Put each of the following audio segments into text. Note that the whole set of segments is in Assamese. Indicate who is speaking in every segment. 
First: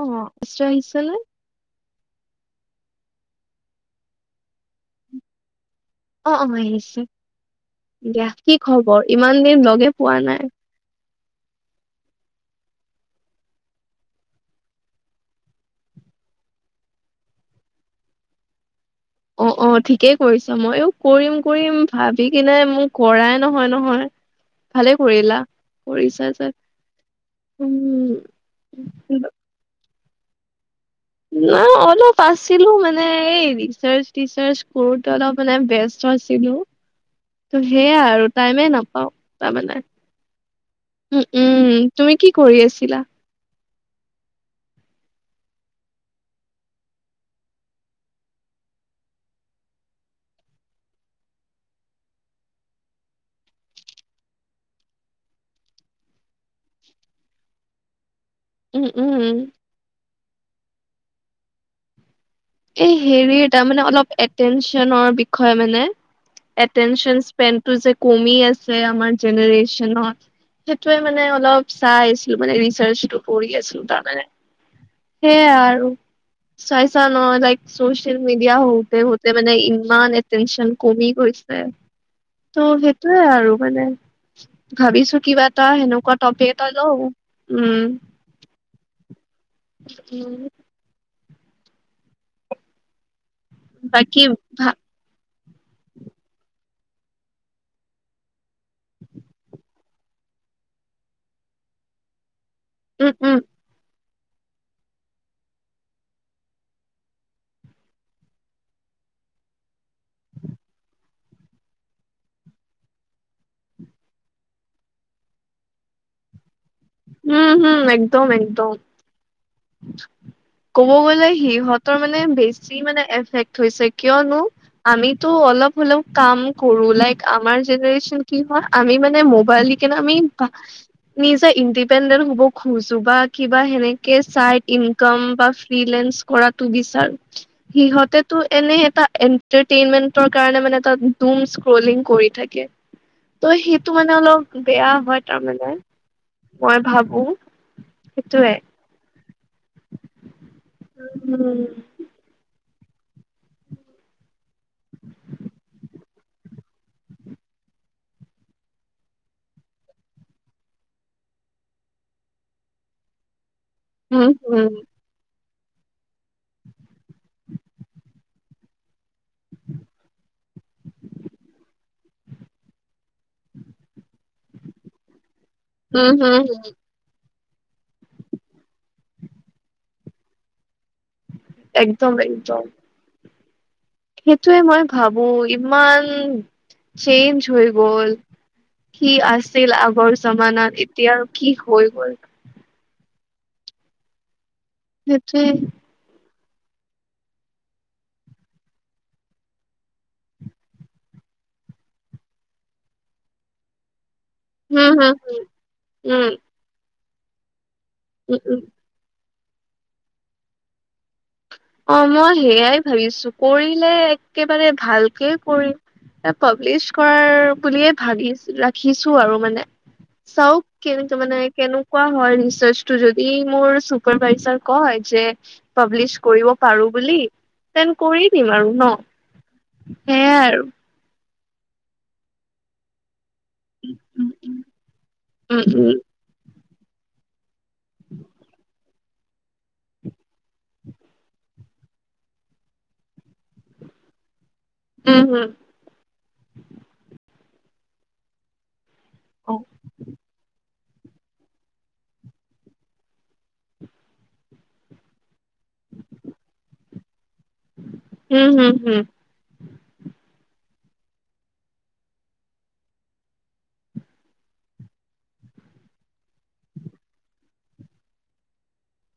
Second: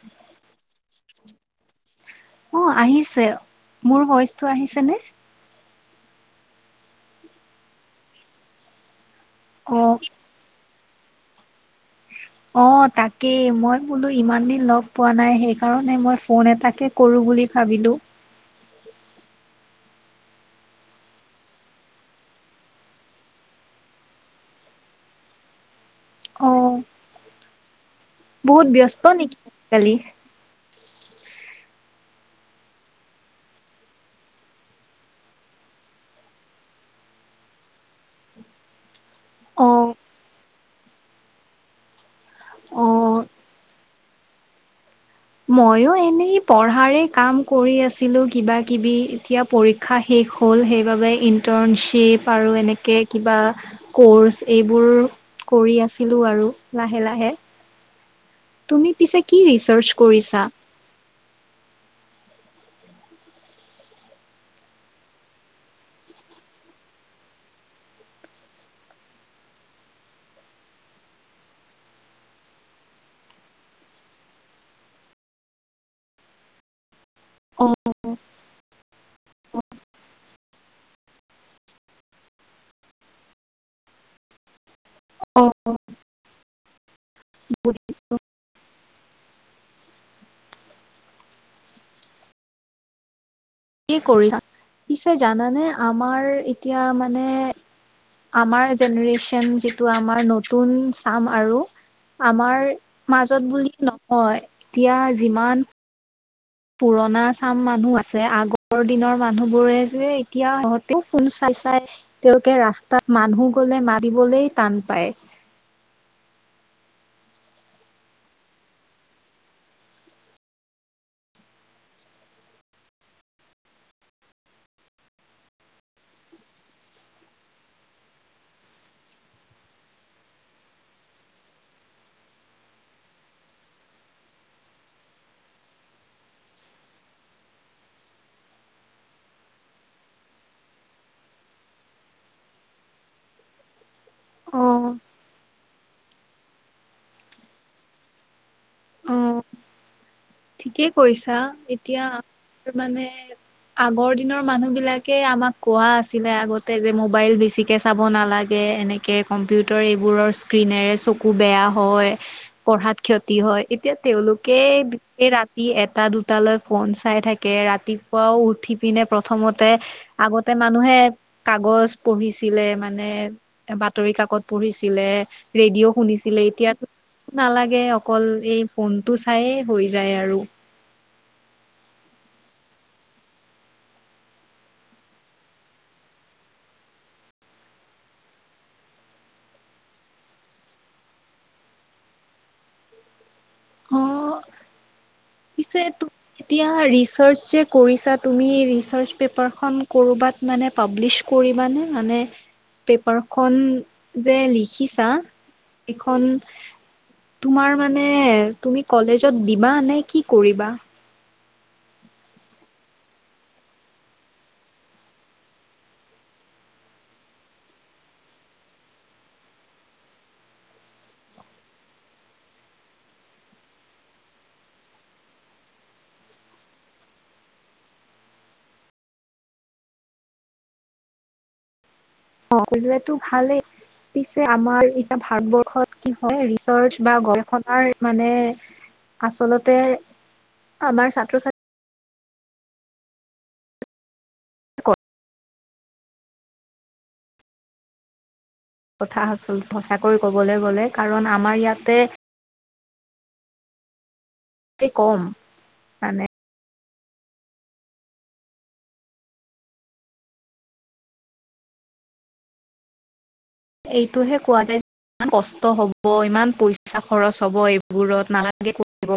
Speaker 1: অ', [unintelligible]
Speaker 2: অ', আহিছে মোৰ ভইচটো আহিছেনে?
Speaker 1: অ', অ', আহিছে দিয়া কি খবৰ ইমান দিন
Speaker 2: অ
Speaker 1: লগে পোৱা নাই।
Speaker 2: অ', তাকেই মই বোলো ইমান দিন লগ পোৱা নাই সেইকাৰণে মই ফোন এটাকে কৰোঁ। বুলি ভাবিলো।
Speaker 1: [inaudible] অ', অ', ঠিকেই কৰিছা ময়ো কৰিম কৰিম ভাবি কিনে মোক কৰাই নহয় নহয়। ভালে কৰিলা কৰিছা
Speaker 2: অ
Speaker 1: যে উম,
Speaker 2: বহুত ব্যস্ত নেকি আজিকালি?
Speaker 1: অলপ আছিলোঁ মানে, এই ৰিচাৰ্চ-টিচাৰ্চ কৰোঁতেই অলপ মানে ব্য ছিলো ত সেইয়া আৰু টাইমে নাপাও
Speaker 2: অ
Speaker 1: তাৰমানে উম উম তুমি কি কৰি
Speaker 2: অ
Speaker 1: আছিলা?
Speaker 2: মইও এনেই পঢ়াৰে কাম কৰি আছিলো কিবা কিবি এতিয়া পৰীক্ষা শেষ হ'ল সেইবাবে ইণ্টাৰ্ণশ্বিপ আৰু এনেকে কিবা কৰ্চ এইবোৰ কৰি আছিলো আৰু লাহে লাহে।
Speaker 1: উম
Speaker 2: তুমি পিছে
Speaker 1: উম
Speaker 2: কি ৰিচাৰ্চ কৰিছা?
Speaker 1: এই হেৰি তাৰ মানে অলপ এটেনচনৰ বিষয়ে মানে এটেনচন স্পেনটো যে কমি আছে আমাৰ জেনে্ৰেচনত। সেইটোৱে মানে অলপ চাই আছিলো মানে ৰিচাৰচটো কৰি আছিল তাৰে। সেয়াই আৰু চাইছা নহয় লাইক চচিয়েল মিডিয়া হ'তে ব মানে ইমান এটেনচন কমি গৈছে। ত' সেইটোয়ে আৰু মানে ভাবিছো কিবা এটা সেনেকুৱা টপিক এটা লওঁ।
Speaker 2: ব [unintelligible]
Speaker 1: উম।
Speaker 2: কি
Speaker 1: বাকী
Speaker 2: কৰিছ?
Speaker 1: ভা
Speaker 2: পিছে জানানে আমাৰ এতিয়া মানে আমাৰ জেনেৰে্চন যিটো আমাৰ নতুন চাম আৰু আমাৰ
Speaker 1: উম উম
Speaker 2: মাজত বুলি নহয় এতিয়া যিমান পুৰণা চাম মানুহ আছে আগৰ দিনৰ মানুহ বোৰে যে এতিয়া সতে ফোন চাই তেওঁলোকে ৰাস্তাত মানুহ গ'লে মাৰিবলৈ টান পায়।
Speaker 1: [inaudible] উম হম একদম একদম। ক'ব গ'লে সিহঁতৰ মানে বেছি মানে এফেক্ট হৈছে কিয়নো আমিতো অলপ হলেও কাম কৰো লাইক আমাৰ জেনেৰে্চন কি হয় আমি মানে মোবাইল আমি নিজে ইণ্ডিপেণ্ডেন্ট হ'ব খোজো বা কিবা সেনেকে চাইদ ইনকম বা ফ্ৰিলেন্স কৰাটো বিচাৰো সিহঁতেটো এনে এটা এটাৰটেইনমেণ্টৰ কাৰণে মানে [unintelligible] স্ক্ৰলিং কৰি থাকে ত', সেইটো মানে অলপ বেয়া
Speaker 2: অ',
Speaker 1: হয় তাৰমানে মই ভাবো সেইটোয়ে।
Speaker 2: অ'। ঠিকেই কৈছা
Speaker 1: উম
Speaker 2: এতিয়া মানে আগৰ দিনৰ মানুহ বিলাকে আমাক কোৱা আছিল আগতে যে মোবাইল বেছিকে চাব নালাগে এনেকে কম্পিউটাৰ এইবোৰৰ স্ক্ৰীনেৰে চ বেয়া হয় পঢ়াত ক্ষতি হয় এতিয়া
Speaker 1: হম হম
Speaker 2: তেওঁলোকে
Speaker 1: উম
Speaker 2: বিশ ৰা ৰাতি এটা দুটালৈ ফোন চাই থাকে ৰাতিপুৱাও উঠি পিনে প্ৰথমতে আগতে তে মানুহে কাগজ পঢ়িছিলে মানে বাতৰি কাকত পঢ়িছিলে ৰেডিঅ'
Speaker 1: হম
Speaker 2: শুনিছিলে
Speaker 1: হম,
Speaker 2: এতিয়া নালাগে অকল এই ফোনটো চাইে হৈ যায় আৰু।
Speaker 1: একদম একদম। সেইটোৱে মই ভাবো ইমান চেইঞ্জ হৈ গ'ল। কি আছিল আগৰ জামানাত এতিয়া কি হৈ গ'ল।
Speaker 2: অ'।
Speaker 1: সেইটোৱে।
Speaker 2: পিছে তুমি এতিয়া ৰিৰ্চাচ যে কৰিছা তুমি ৰিৰ্চাচ পেপাৰখন ক'ৰবাত মানে পাব্লিছ কৰিবানে মানে পেপাৰখন যে
Speaker 1: উম
Speaker 2: লিখিছা
Speaker 1: হম
Speaker 2: এখন
Speaker 1: উম
Speaker 2: তোমাৰ মানে
Speaker 1: উম উম
Speaker 2: তুমি কলেজত দিবা নে কি কৰিবা?
Speaker 1: অ', মই সেইয়াই ভাবিছো কৰিলে একেবাৰে ভালকে কৰিম। পাব্লিছ কৰাৰ বুলিয়ে ভাবি ৰাখিছো আৰু মানে। চাওক কেনে মানে কেনেকুৱা হয় ৰিচাৰটো যদি মোৰ চুপাৰভাইজাৰ কয় যে পাব্লিছ কৰিব পাৰো বুলি তেন কৰি দিম আৰু ন', সেইয়াই আৰু।
Speaker 2: অটো কৰিলেটো ভালেই
Speaker 1: উম
Speaker 2: পিছে আমাৰ এতিয়া
Speaker 1: উম উম
Speaker 2: ভাৰতবৰ্ষত কি হয় চৰ্চ বা গৱষাৰ মানে আচলতে আমাৰ ছাত্ৰ ছাত্ৰী
Speaker 1: উম হম
Speaker 2: কথাচ সঁচাকৈ ক'বলৈ গ'লে কাৰণ আমাৰ ইয়াতে খ কম মানে
Speaker 1: উম হম হম
Speaker 2: এইটোহে কোৱা যায় ইমান কষ্ট হ'ব ইমান পইচা খৰচ হ'ব এইবোৰত নালাগে কৰিব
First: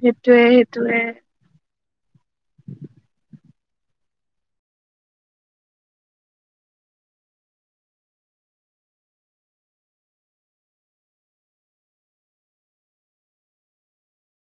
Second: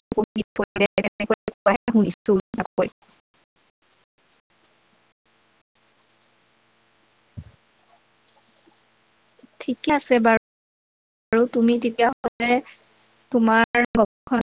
Speaker 1: সেইটোয়ে সেইটোয়ে।
Speaker 2: [unintelligible] শুনিছো ঠিকে আছে বাৰু আৰু তুমি তেতিয়াাহলে তোমাৰ